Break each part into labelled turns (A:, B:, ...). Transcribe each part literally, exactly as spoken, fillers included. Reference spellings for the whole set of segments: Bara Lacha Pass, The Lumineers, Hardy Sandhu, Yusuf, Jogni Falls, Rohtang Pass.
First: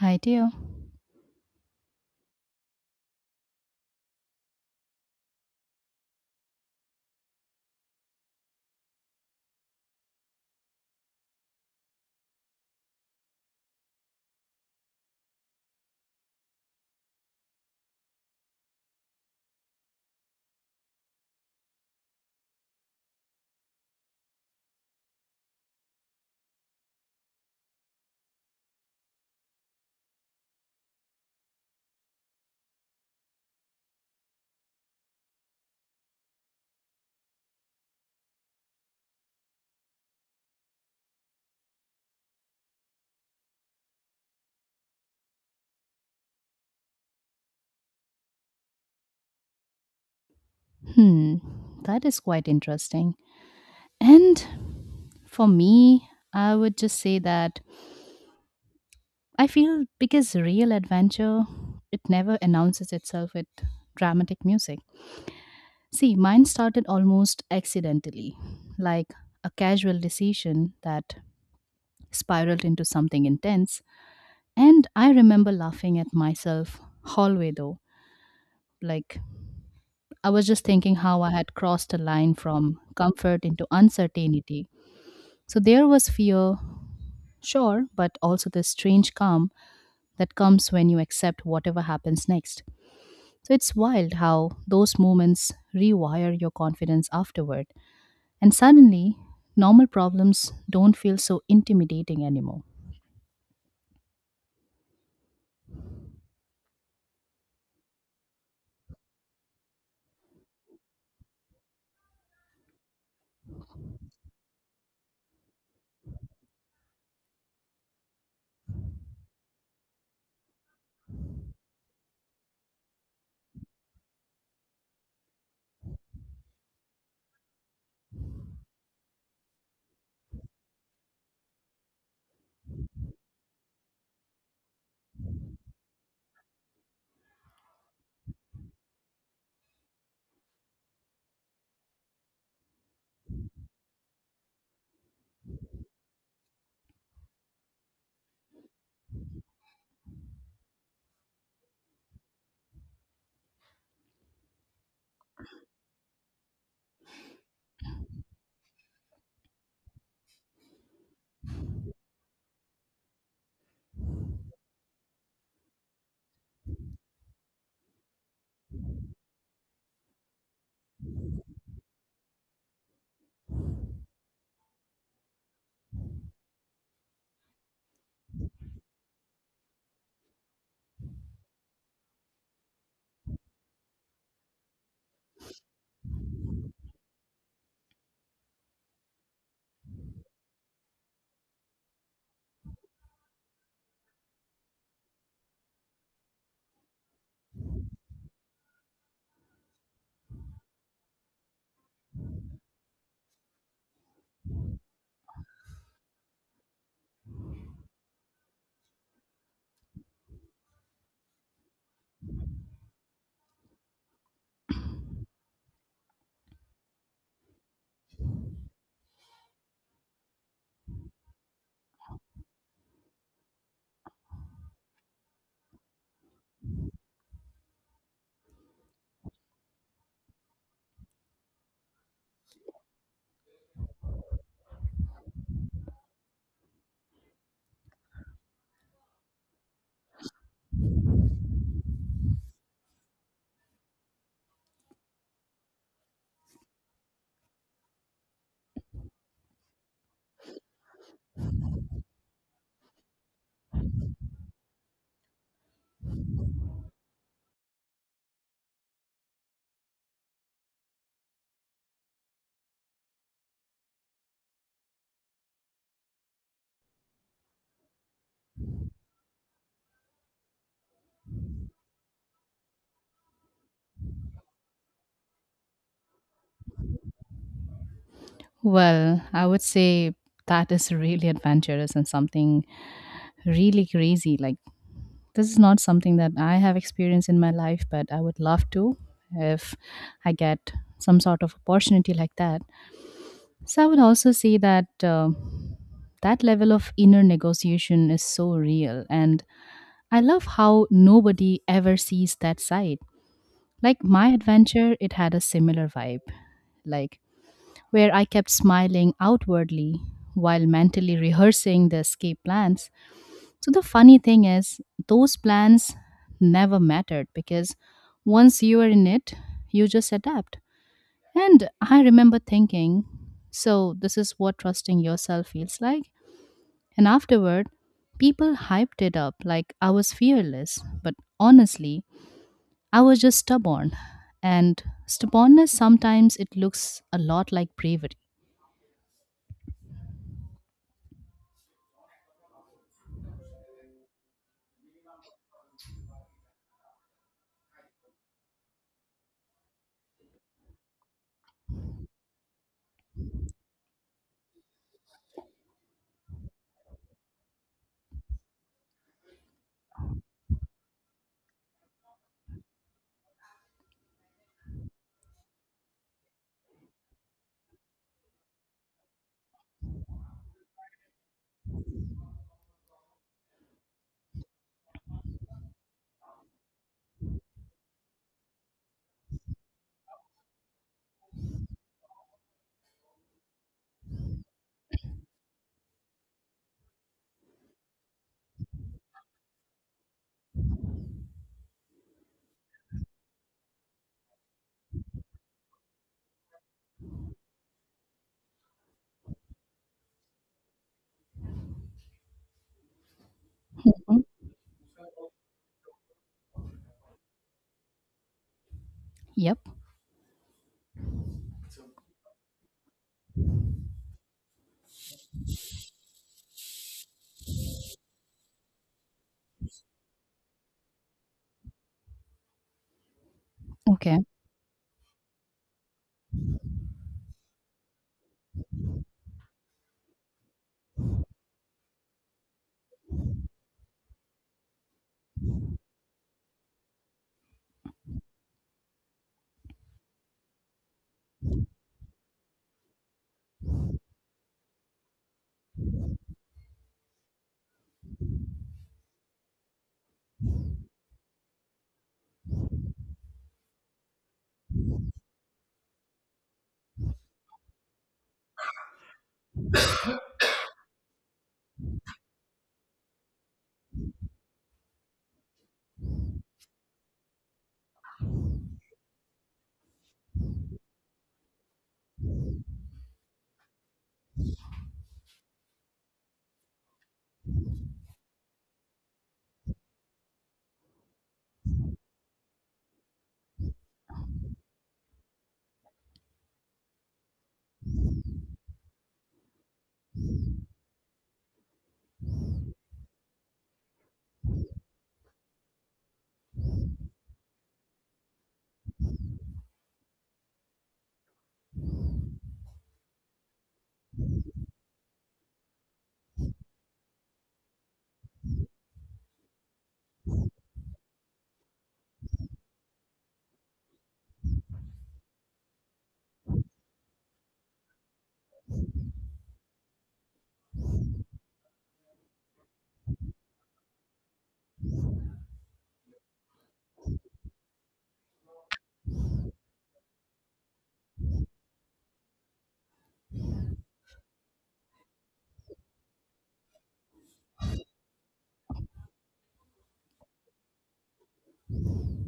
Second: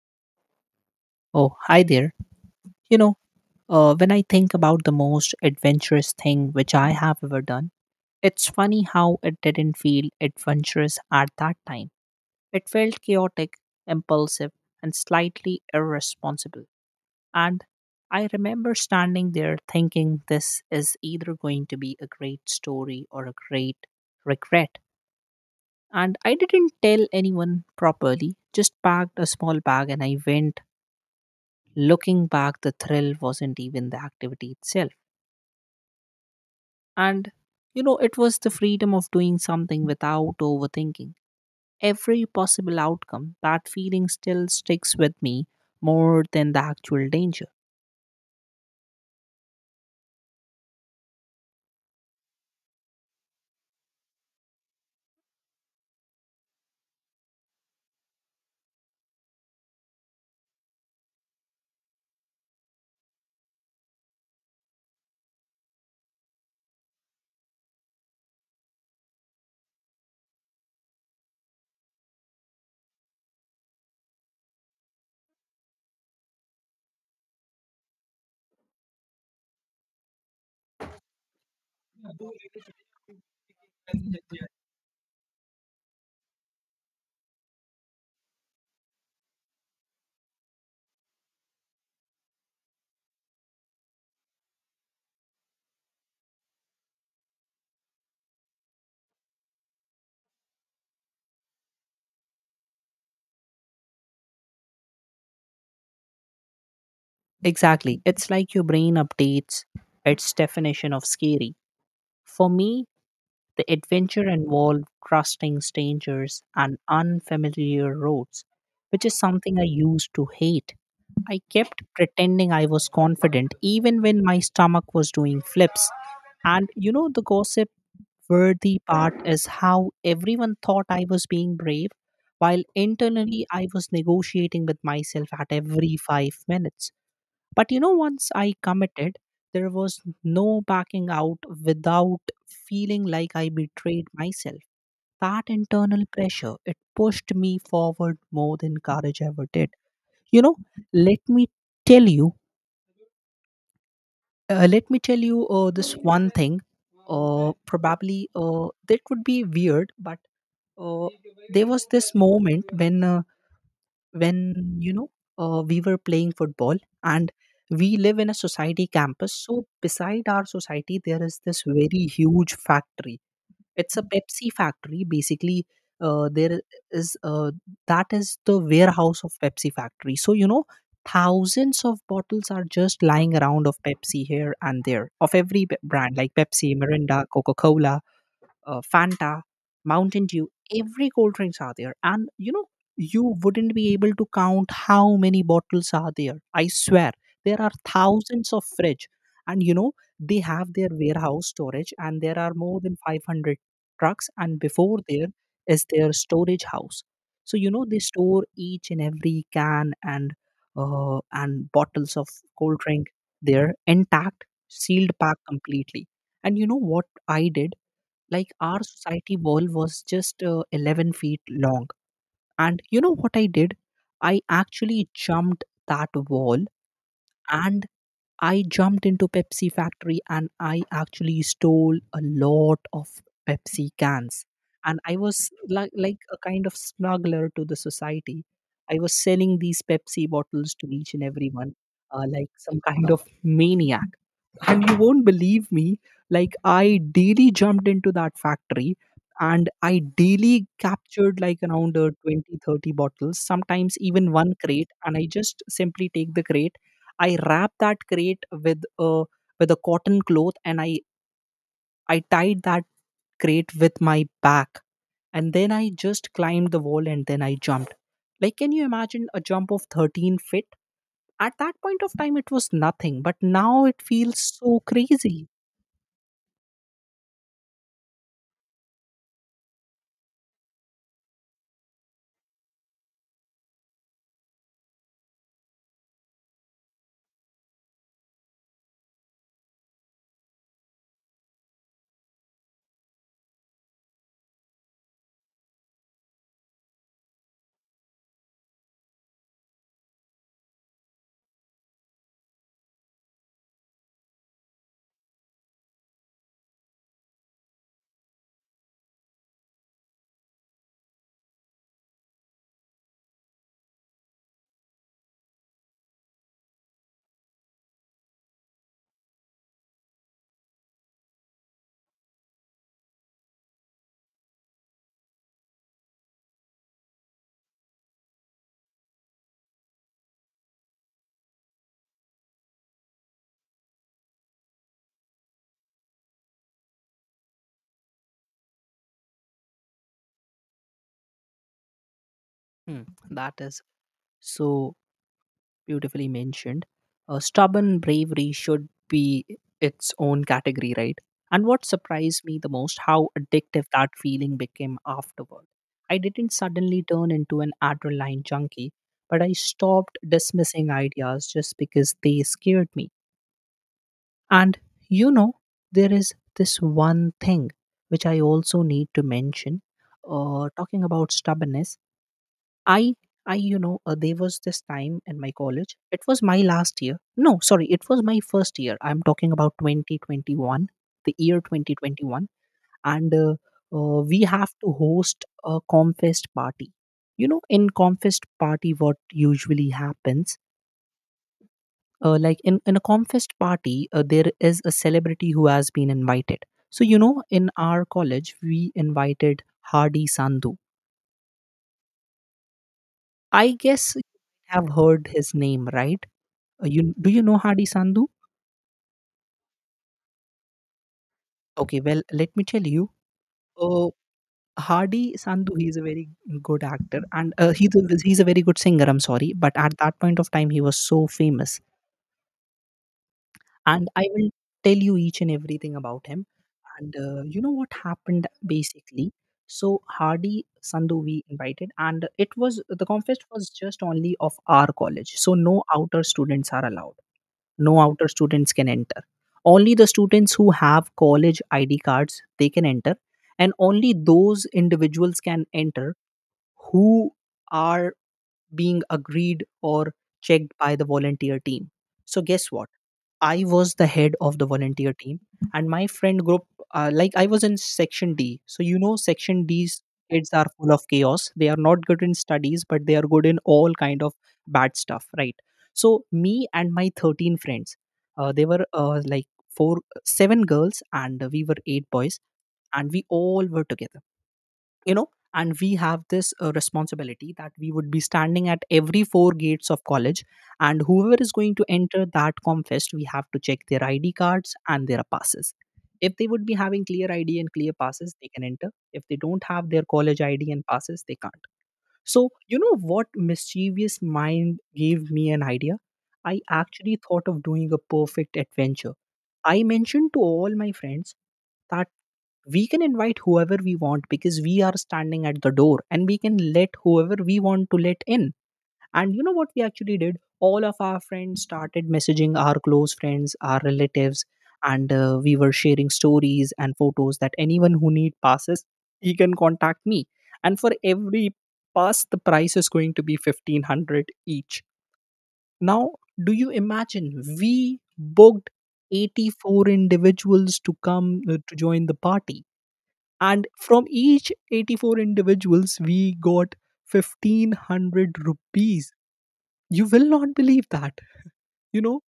A: I do.
B: Oh, hi there. You know, uh, when I think about the most adventurous thing which I have ever done, it's funny how it didn't feel adventurous at that time. It felt chaotic, impulsive, and slightly irresponsible. And I remember standing there thinking this is either going to be a great story or a great regret. And I didn't tell anyone properly, just packed a small bag and I went. Looking back, the thrill wasn't even the activity itself. And, you know, it was the freedom of doing something without overthinking. Every possible outcome, that feeling still sticks with me more than the actual danger.
A: Hmm, that is quite interesting. And for me, I would just say that I feel because real adventure, it never announces itself with dramatic music. See, mine started almost accidentally, like a casual decision that spiraled into something intense. And I remember laughing at myself hallway though. Like I was just thinking how I had crossed a line from comfort into uncertainty. So there was fear, sure, but also the strange calm that comes when you accept whatever happens next. So it's wild how those moments rewire your confidence afterward. And suddenly, normal problems don't feel so intimidating anymore.
B: Exactly. It's like your brain updates its definition of scary. For me, the adventure involved trusting strangers and unfamiliar roads, which is something I used to hate. I kept pretending I was confident even when my stomach was doing flips. And you know, the gossip worthy part is how everyone thought I was being brave, while internally I was negotiating with myself at every five minutes. But you know, once I committed, there was no backing out without feeling like I betrayed myself. That internal pressure, it pushed me forward more than courage ever did. You know, let me tell you, uh, let me tell you uh, this one thing. Uh, probably uh, that would be weird, but uh, there was this moment when uh, when you know uh, we were playing football, and we live in a society campus. So beside our society there is this very huge factory. It's a Pepsi factory basically. Uh, there is uh, that is the warehouse of Pepsi factory. So you know, thousands of bottles are just lying around of Pepsi here and there, of every b- brand like Pepsi, Mirinda, Coca-Cola, uh, Fanta, Mountain Dew. Every cold drinks are there. And you know, you wouldn't be able to count how many bottles are there. I swear, there are thousands of fridge. And you know, they have their warehouse storage and there are more than five hundred trucks. And before there is their storage house. So, you know, they store each and every can and uh, and bottles of cold drink there intact, sealed pack completely. And you know what I did? Like our society wall was just uh, eleven feet long. And you know what I did? I actually jumped that wall, and I jumped into Pepsi factory and I actually stole a lot of Pepsi cans. And I was like, like a kind of smuggler to the society. I was selling these Pepsi bottles to each and everyone, uh, like some kind of maniac. And you won't believe me, like I daily jumped into that factory, and I daily captured like around uh, twenty, thirty bottles, sometimes even one crate. And I just simply take the crate, I wrap that crate with a with a cotton cloth, and i i tied that crate with my back, and then I just climbed the wall and then I jumped. Like, can you imagine a jump of thirteen feet? At that point of time it was nothing, but now it feels so crazy.
A: Well, I would say that is really adventurous and something really crazy. Like, this is not something that I have experienced in my life, but I would love to if I get some sort of opportunity like that. So I would also say that uh, that level of inner negotiation is so real, and I love how nobody ever sees that side. Like my adventure, it had a similar vibe, like where I kept smiling outwardly while mentally rehearsing the escape plans. So the funny thing is, those plans never mattered because once you are in it, you just adapt. And I remember thinking, so this is what trusting yourself feels like. And afterward, people hyped it up like I was fearless, but honestly, I was just stubborn. And stubbornness sometimes it looks a lot like bravery.
B: Hmm, that is so beautifully mentioned. Uh, stubborn bravery should be its own category, right? And what surprised me the most, how addictive that feeling became afterward. I didn't suddenly turn into an adrenaline junkie, but I stopped dismissing ideas just because they scared me. And you know, there is this one thing which I also need to mention. Uh, talking about stubbornness, I, I, you know, uh, there was this time in my college. It was my last year. No, sorry, it was my first year. I'm talking about twenty twenty-one, the year twenty twenty-one, and uh, uh, we have to host a Comfest party. You know, in Comfest party, what usually happens, uh, like in in a Comfest party, uh, there is a celebrity who has been invited. So you know, in our college, we invited Hardy Sandhu. I guess you
A: Mhm.
B: have heard his name, right? Uh, you do you know Hardy Sandhu?
A: Yep.
B: Okay, well, let me tell you. Uh, Hardy Sandhu, he's a very good actor, and uh, he's a, he's a very good singer. I'm sorry, but at that point of time, he was so famous, and
A: Okay.
B: I will tell you each and everything about him. And uh, you know what happened basically? So Hardy Sandhu we invited, and it was the conference was just only of our college, so no outer students are allowed. No outer students can enter, only the students who have college ID cards, they can enter. And only those individuals can enter who are being agreed or checked by the volunteer team. So guess what, I was the head of the volunteer team, and my friend group, uh, like I was in section D. So, you know, section D's kids are full of chaos. They are not good in studies, but they are good in all kind of bad stuff, right? So, me and my thirteen friends, uh, they were uh, like four, seven girls, and we were eight boys, and we all were together, you know. And we have this uh, responsibility that we would be standing at every four gates of college, and whoever is going to enter that comfest, we have to check their ID cards and their passes. If they would be having clear ID and clear passes, they can enter. If they don't have their college ID and passes, they can't. So, you know what, mischievous mind gave me an idea. I actually thought of doing a perfect adventure. I mentioned to all my friends that we can invite whoever we want, because we are standing at the door and we can let whoever we want to let in. And you know what we actually did, all of our friends started messaging our close friends, our relatives, and uh, we were sharing stories and photos that anyone who need passes, he can contact me. And for every pass the price is going to be fifteen hundred each. Now, do you imagine, we booked eighty-four individuals to come uh, to join the party, and from each eighty-four individuals we got fifteen hundred rupees. You will not believe that, you know.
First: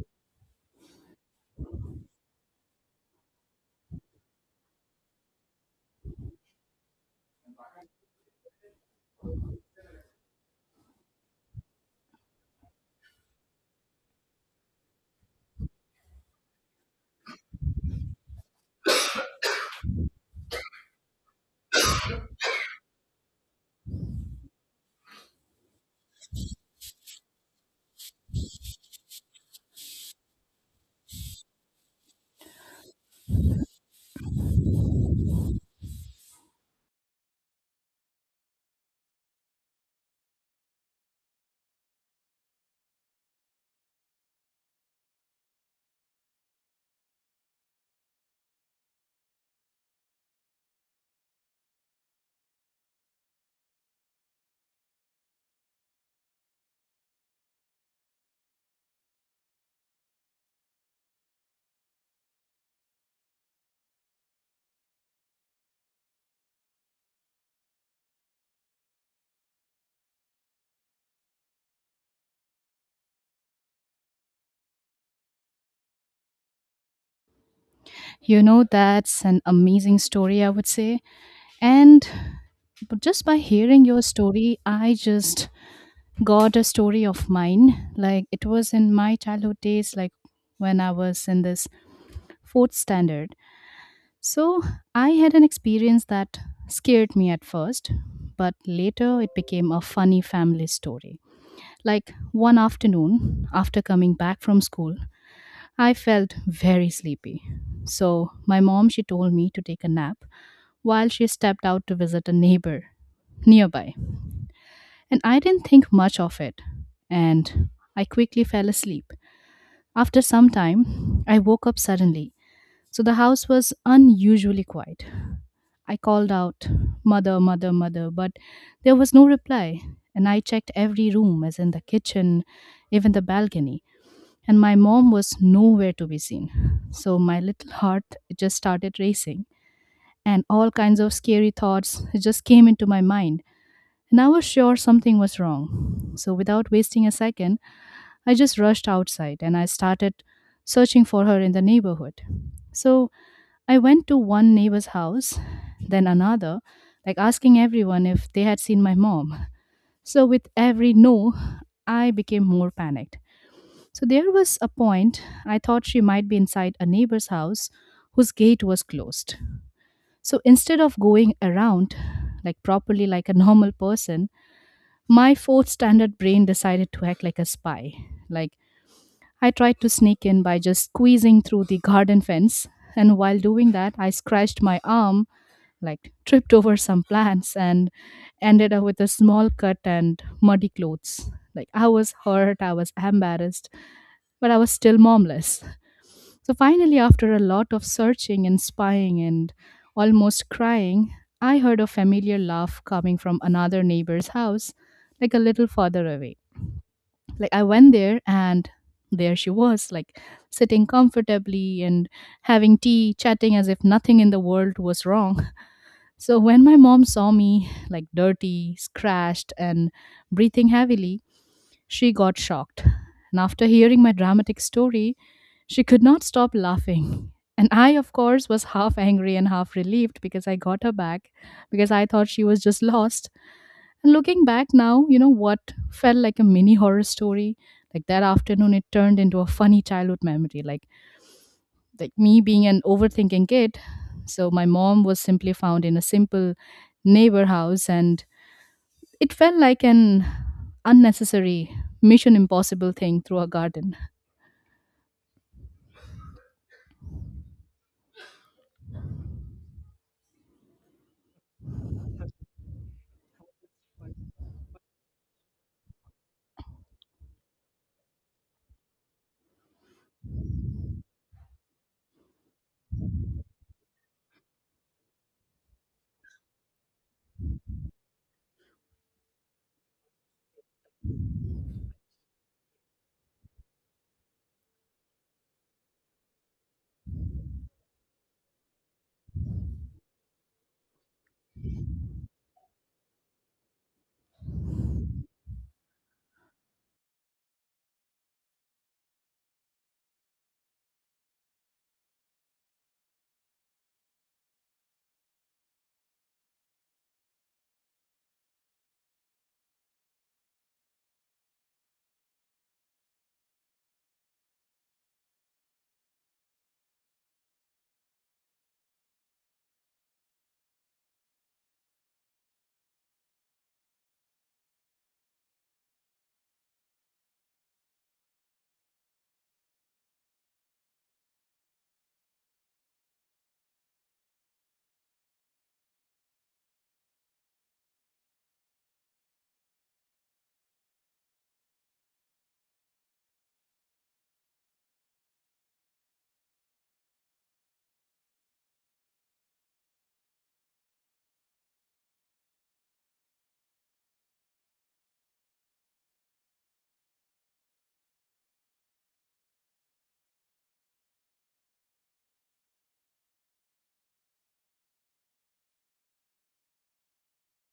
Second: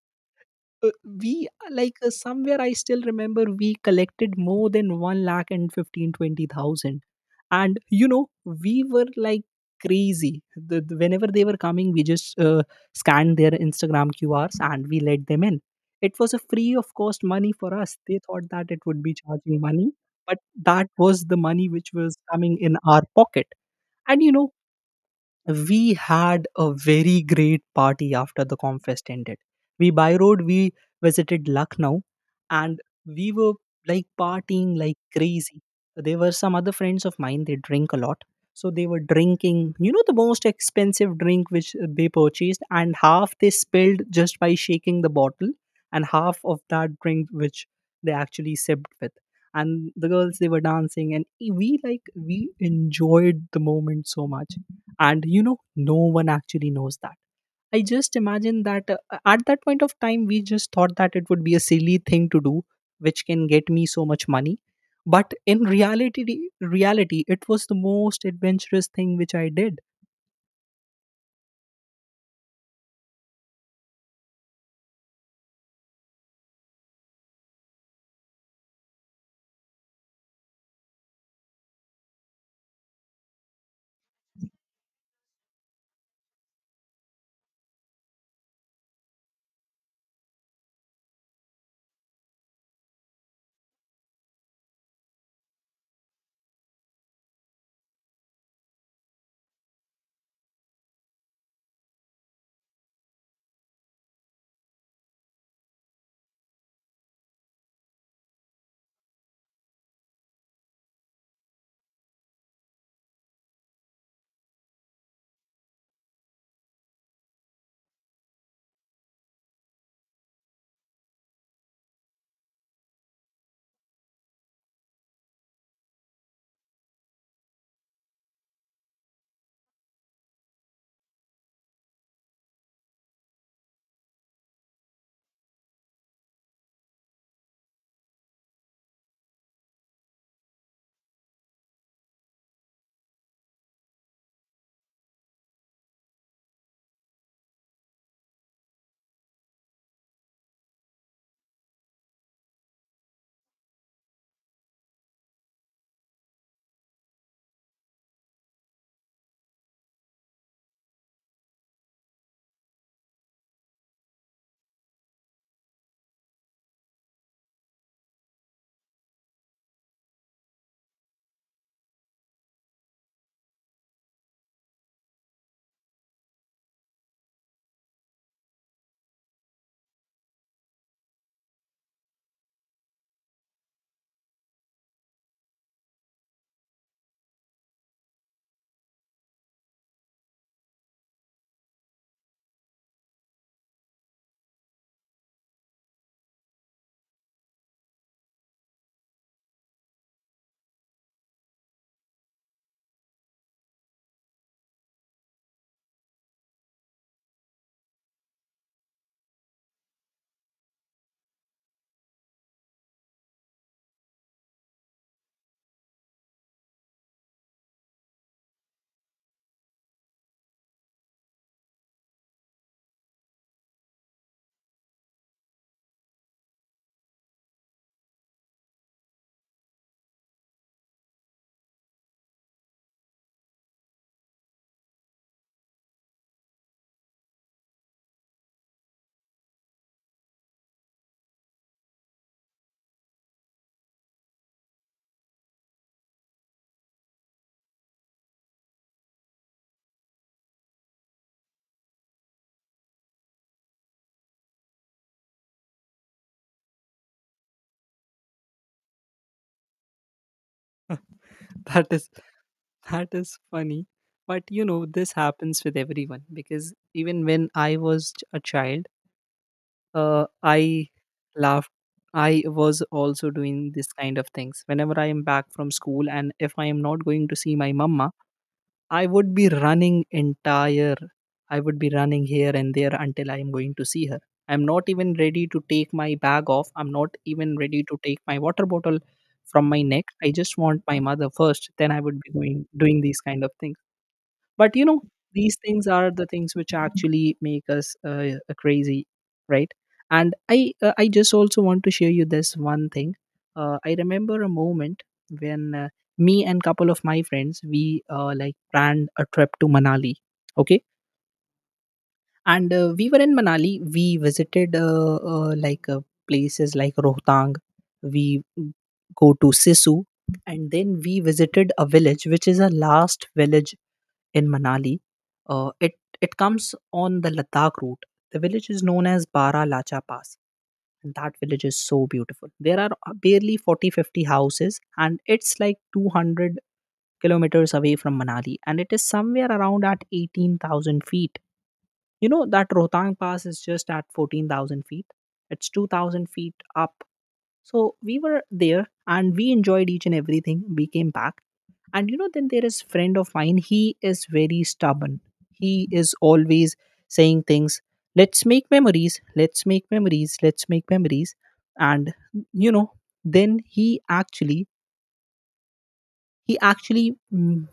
B: Uh, we like uh, somewhere I still remember we collected more than one lakh and fifteen twenty thousand, and you know we were like crazy. The, the- whenever they were coming, we just uh, scanned their Instagram Q Rs and we let them in. It was a free of cost money for us. They thought that it would be charging money, but that was the money which was coming in our pocket. And you know, we had a very great party. After the confest ended, we by road we visited Lucknow, and we were like partying like crazy. There were some other friends of mine, they drink a lot, so they were drinking, you know, the most expensive drink which they purchased, and half they spilled just by shaking the bottle, and half of that drink which they actually sipped with. And the girls, they were dancing, and we like we enjoyed the moment so much. And you know, no one actually knows that. I just imagine that uh, at that point of time we just thought that it would be a silly thing to do which can get me so much money, but in reality, reality it was the most adventurous thing which I did.
A: You know, that's an amazing story, I would say. And but just by hearing your story, I just got a story of mine. Like it was in my childhood days, like when I was in this fourth standard. So I had an experience that scared me at first, but later it became a funny family story. Like one afternoon, after coming back from school, I felt very sleepy. So my mom, she told me to take a nap while she stepped out to visit a neighbor nearby. And I didn't think much of it, and I quickly fell asleep. After some time, I woke up suddenly, so the house was unusually quiet. I called out, "Mother, Mother, Mother," but there was no reply, and I checked every room, as in the kitchen, even the balcony, and my mom was nowhere to be seen. So my little heart just started racing, and all kinds of scary thoughts just came into my mind and I was sure something was wrong. So, without wasting a second, I just rushed outside and I started searching for her in the neighborhood. So, I went to one neighbor's house, then another, like asking everyone if they had seen my mom. So, with every no, I became more panicked. So, there was a point I thought she might be inside a neighbor's house whose gate was closed. So, instead of going around, like properly like a normal person, my fourth standard brain decided to act like a spy. Like, I tried to sneak in by just squeezing through the garden fence, and while doing that, I scratched my arm, like, tripped over some plants, and ended up with a small cut and muddy clothes. Like, I was hurt, I was embarrassed, but I was still momless. So, finally, after a lot of searching and spying and almost crying, I heard a familiar laugh coming from another neighbor's house, like a little farther away. Like I went there and there she was, like sitting comfortably and having tea, chatting as if nothing in the world was wrong. So when my mom saw me like dirty, scratched and breathing heavily, she got shocked. And after hearing my dramatic story, she could not stop laughing. And I, of course, was half angry and half relieved because I got her back because I thought she was just lost. And looking back now, you know what felt like a mini horror story. Like that afternoon, it turned into a funny childhood memory. Like like me being an overthinking kid, so my mom was simply found in a simple neighbor house, and it felt like an unnecessary mission impossible thing through a garden.
B: That is, that is funny, but you know this happens with everyone, because even when I was a child, uh, I laughed. I was also doing this kind of things. Whenever I am back from school and if I am not going to see my mama, I would be running entire, I would be running here and there until I am going to see her. I'm not even ready to take my bag off. I'm not even ready to take my water bottle from my neck. I just want my mother first. Then I would be going doing these kind of things. But you know, these things are the things which actually make us uh, crazy, right? And i uh, I just also want to share you this one thing. uh, I remember a moment when uh, me and couple of my friends we uh, like planned a trip to Manali, okay? And uh, we were in Manali, we visited uh, uh, like uh, places like Rohtang, we go to Sisu, and then we visited a village which is a last village in Manali. Uh, it it comes on the Ladakh route. The village is known as Bara Lacha Pass, and that village is so beautiful. There are uh, barely forty fifty houses, and it's like two hundred kilometers away from Manali, and it is somewhere around at eighteen thousand feet. You know that Rohtang Pass is just at fourteen thousand feet. It's two thousand feet up so we were there and we enjoyed each and everything. We came back. And you know, then there is friend of mine. He is very stubborn. He is always saying things. Let's make memories. Let's make memories. Let's make memories. And you know, then he actually he actually mm,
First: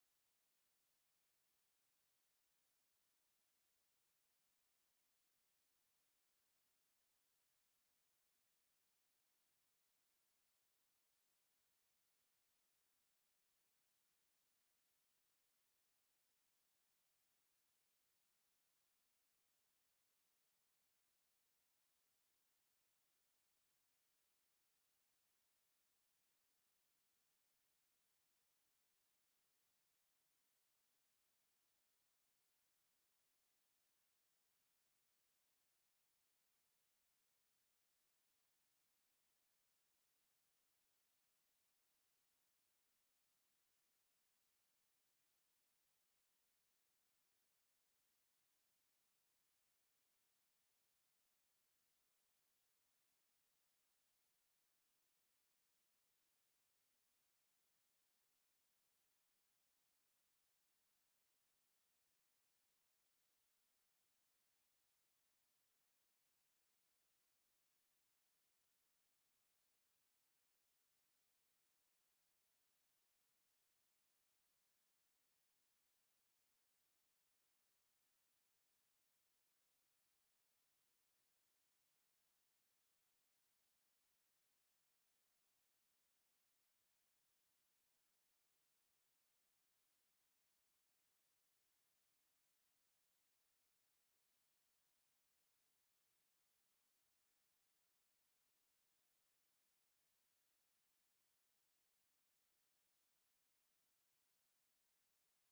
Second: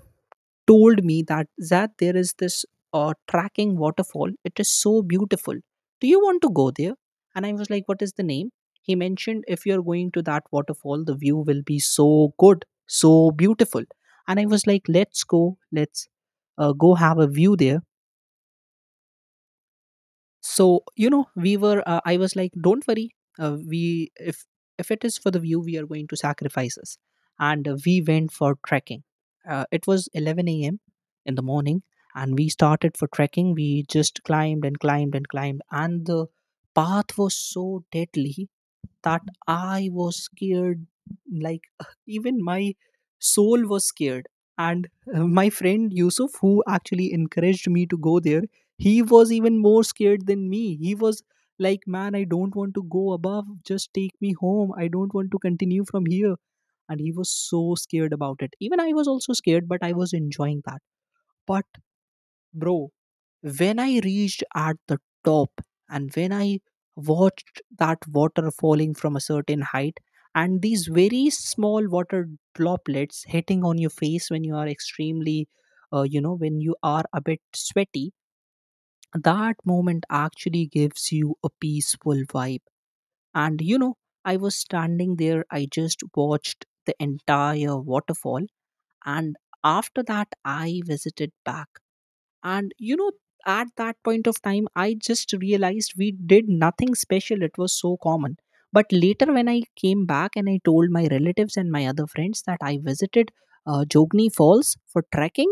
B: told me that that there is this uh, tracking waterfall. It is so beautiful. Do you want to go there? And I was like, What is the name? He mentioned if you're going to that waterfall, the view will be so good, so beautiful. And I was like, Let's go, let's uh, go have a view there. So, you know we were, uh, I was like, don't worry. uh, we if if it is for the view, we are going to sacrifice this. And uh, we went for trekking. Uh, it was eleven a m. in the morning, and we started for trekking. We just climbed and climbed and climbed, and the path was so deadly that I was scared. Like, even my soul was scared. And uh, my friend Yusuf, who actually encouraged me to go there, he was even more scared than me. He was like, Man, I don't want to go above. Just take me home. I don't want to continue from here. And he was so scared about it. Even I was also scared, but I was enjoying that. But, bro, when I reached at the top, and when I watched that water falling from a certain height, and these very small water droplets hitting on your face when you are extremely, uh, you know when you are a bit sweaty, that moment actually gives you a peaceful vibe. And, you know I was standing there. I just watched the entire waterfall. And after that, I visited back. And, you know, at that point of time, I just realized we did nothing special. It was so common. But later, when I came back and I told my relatives and my other friends that I visited uh, Jogni Falls for trekking,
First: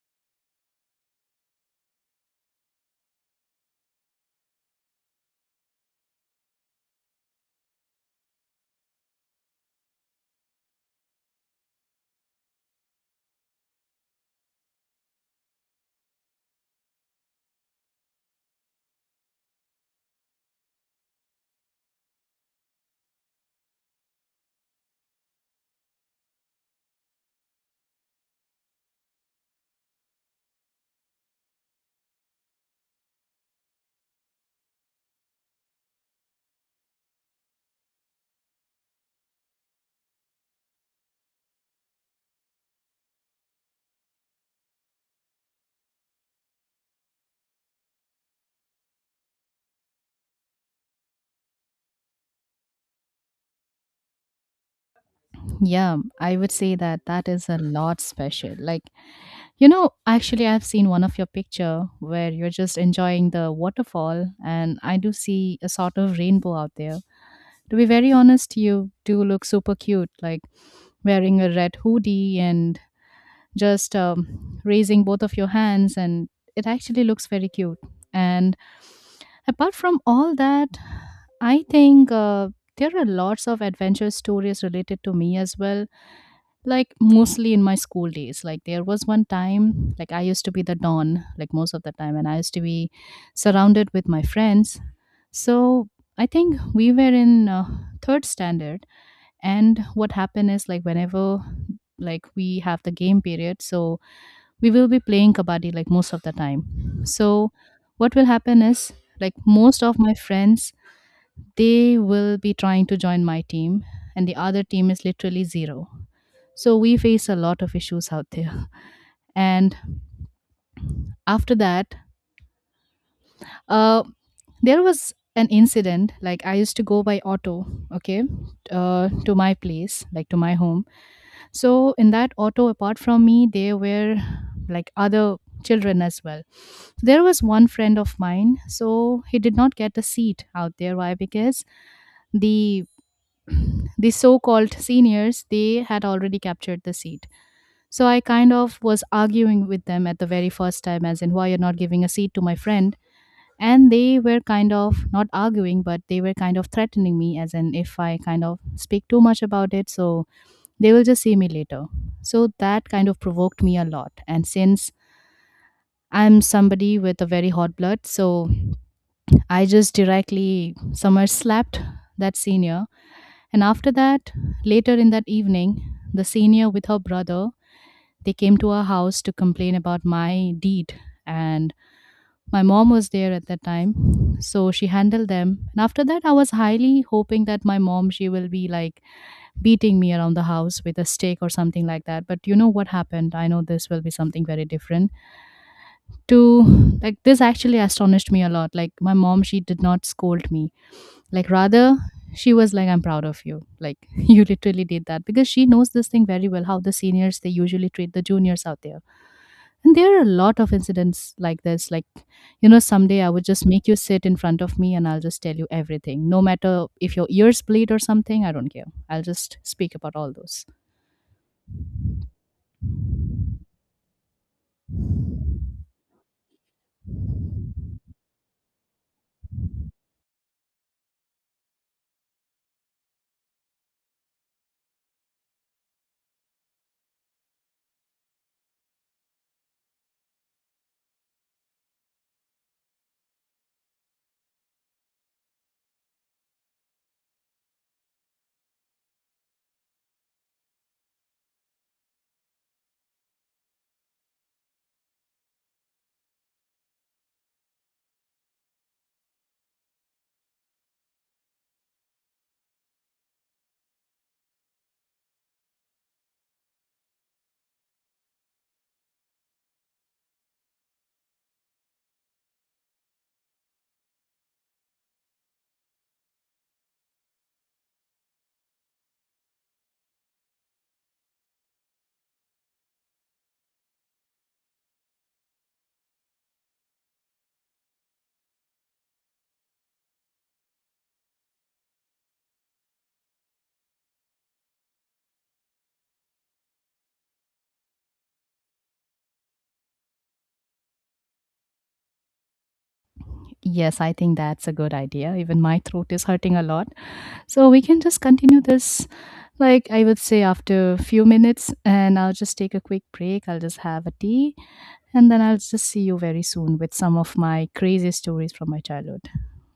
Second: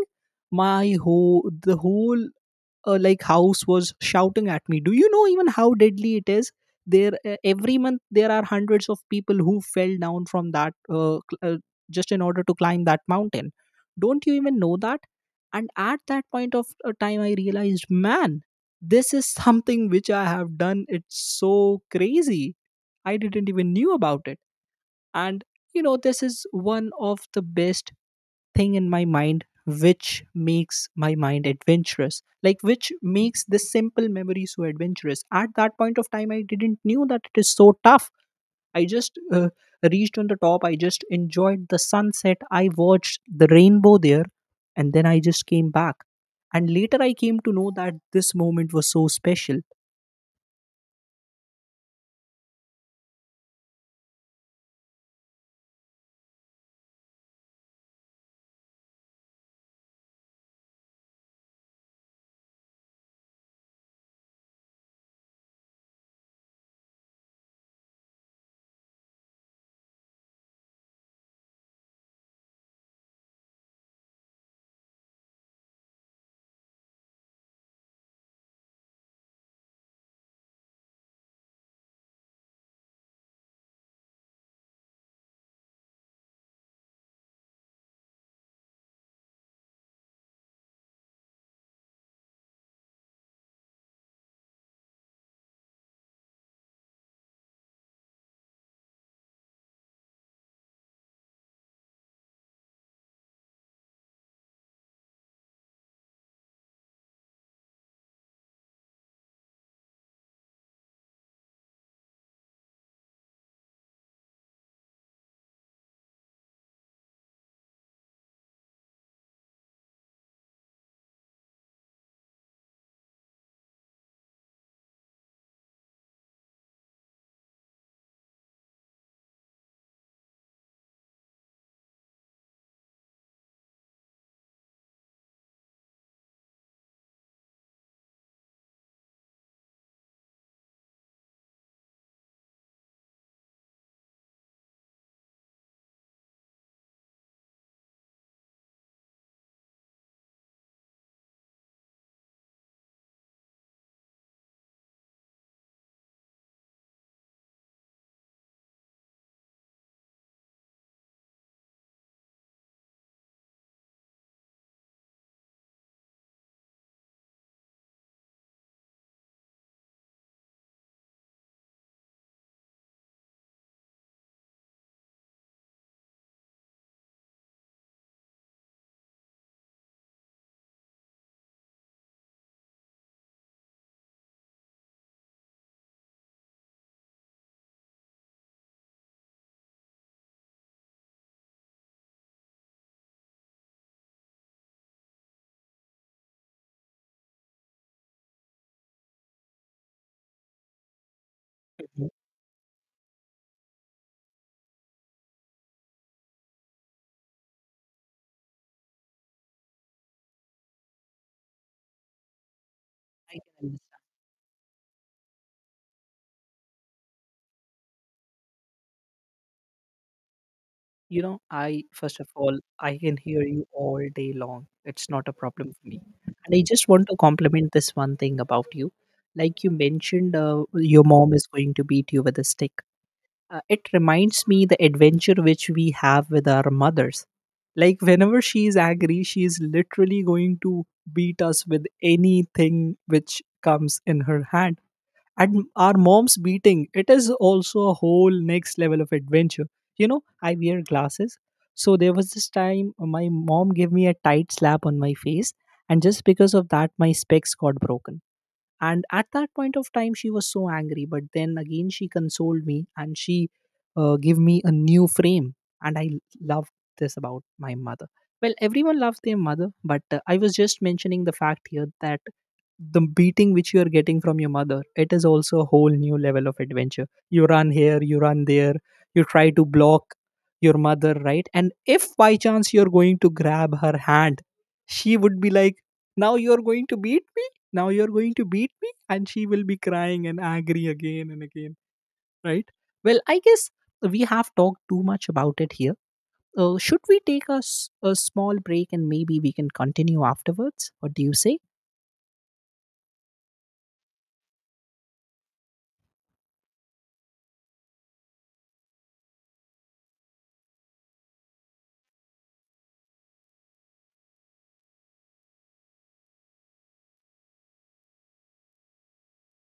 B: my whole the whole uh, like house was shouting at me. Do you know even how deadly it is there? Uh, every month there are hundreds of people who fell down from that, uh, cl- uh, just in order to climb that mountain. Don't you even know that? And at that point of uh, time, I realized, Man, this is something which I have done. It's so crazy. I didn't even knew about it. And, you know this is one of the best thing in my mind which makes my mind adventurous, like, which makes this simple memory so adventurous. At that point of time, I didn't knew that it is so tough. I just uh, reached on the top. I just enjoyed the sunset. I watched the rainbow there. And then I just came back. And later, I came to know that this moment was so special.
A: Yeah, I would say that that is a lot special. Like you know, actually, I've seen one of your picture where you're just enjoying the waterfall, and I do see a sort of rainbow out there. To be very honest, you do look super cute, like wearing a red hoodie and just um, raising both of your hands, and it actually looks very cute. And apart from all that, I think uh, there are lots of adventure stories related to me as well, like mostly in my school days. Like, there was one time, like, I used to be the don, like, most of the time, and I used to be surrounded with my friends. So, I think we were in uh, third standard, and what happened is like whenever like we have the game period, so we will be playing kabaddi like most of the time. So what will happen is like most of my friends, they will be trying to join my team and the other team is literally zero, so we face a lot of issues out there. And after that, uh, there was an incident like I used to go by auto. Okay, uh, to my place, like to my home. So in that auto, apart from me, there were like other children as well. There was one friend of mine, so he did not get a seat out there. Why? Because the the so-called seniors they had already captured the seat. So I kind of was arguing with them at the very first time, as in why you're not giving a seat to my friend. And they were kind of not arguing, but they were kind of threatening me, as in if I kind of speak too much about it, so they will just see me later. So that kind of provoked me a lot. And since I'm somebody with a very hot blood, so I just directly somewhere slapped that senior. And after that, later in that evening, the senior with her brother, they came to our house to complain about my deed. And my mom was there at that time. So she handled them. And after that, I was highly hoping that my mom, she will be like, beating me around the house with a stick or something like that. But you know what happened? I know this will be something very different. To like this actually astonished me a lot. Like my mom, she did not scold me. Like rather she was like, I'm proud of you. Like you literally did that because she knows this thing very well, how the seniors they usually treat the juniors out there. And there are a lot of incidents like this. Like, you know, someday I would just make you sit in front of me and I'll just tell you everything. No matter if your ears bleed or something, I don't care. I'll just speak about all those.
B: You know, I First of all, I can hear you all day long. It's not a problem for me. And I just want to compliment this one thing about you. Like you mentioned, uh, your mom is going to beat you with a stick. Uh, it reminds me the adventure which we have with our mothers. Like whenever she is angry, she is literally going to beat us with anything which comes in her hand. And our mom's beating, it is also a whole next level of adventure. You know, I wear glasses. So there was this time, uh, my mom gave me a tight slap on my face, and just because of that, my specs got broken. And at that point of time, she was so angry. But then again, she consoled me, and she uh, gave me a new frame. And I loved this about my mother. Well, everyone loves their mother, but uh, I was just mentioning the fact here that the beating which you are getting from your mother, it is also a whole new level of adventure. You run here, you run there, you try to block your mother, right? And if by chance you're going to grab her hand, she would be like, Now you're going to beat me? Now you're going to beat me? And she will be crying and angry again and again, right? Well, I guess we have talked too much about it here. Uh, should we take a, s- a small break, and maybe we can continue afterwards? What do you say?
A: Yes, I think that's a good idea. Even my throat is hurting a lot. So we can just continue this, like I would say, after a few minutes, and I'll just take a quick break. I'll just have a tea, and then I'll just see you very soon with some of my crazy stories from my childhood.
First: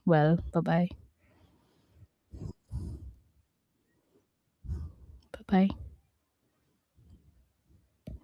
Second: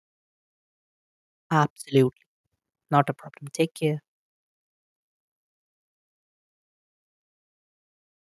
A: Well, bye bye.
B: Absolutely. Not a problem. Take care.
A: Bye bye.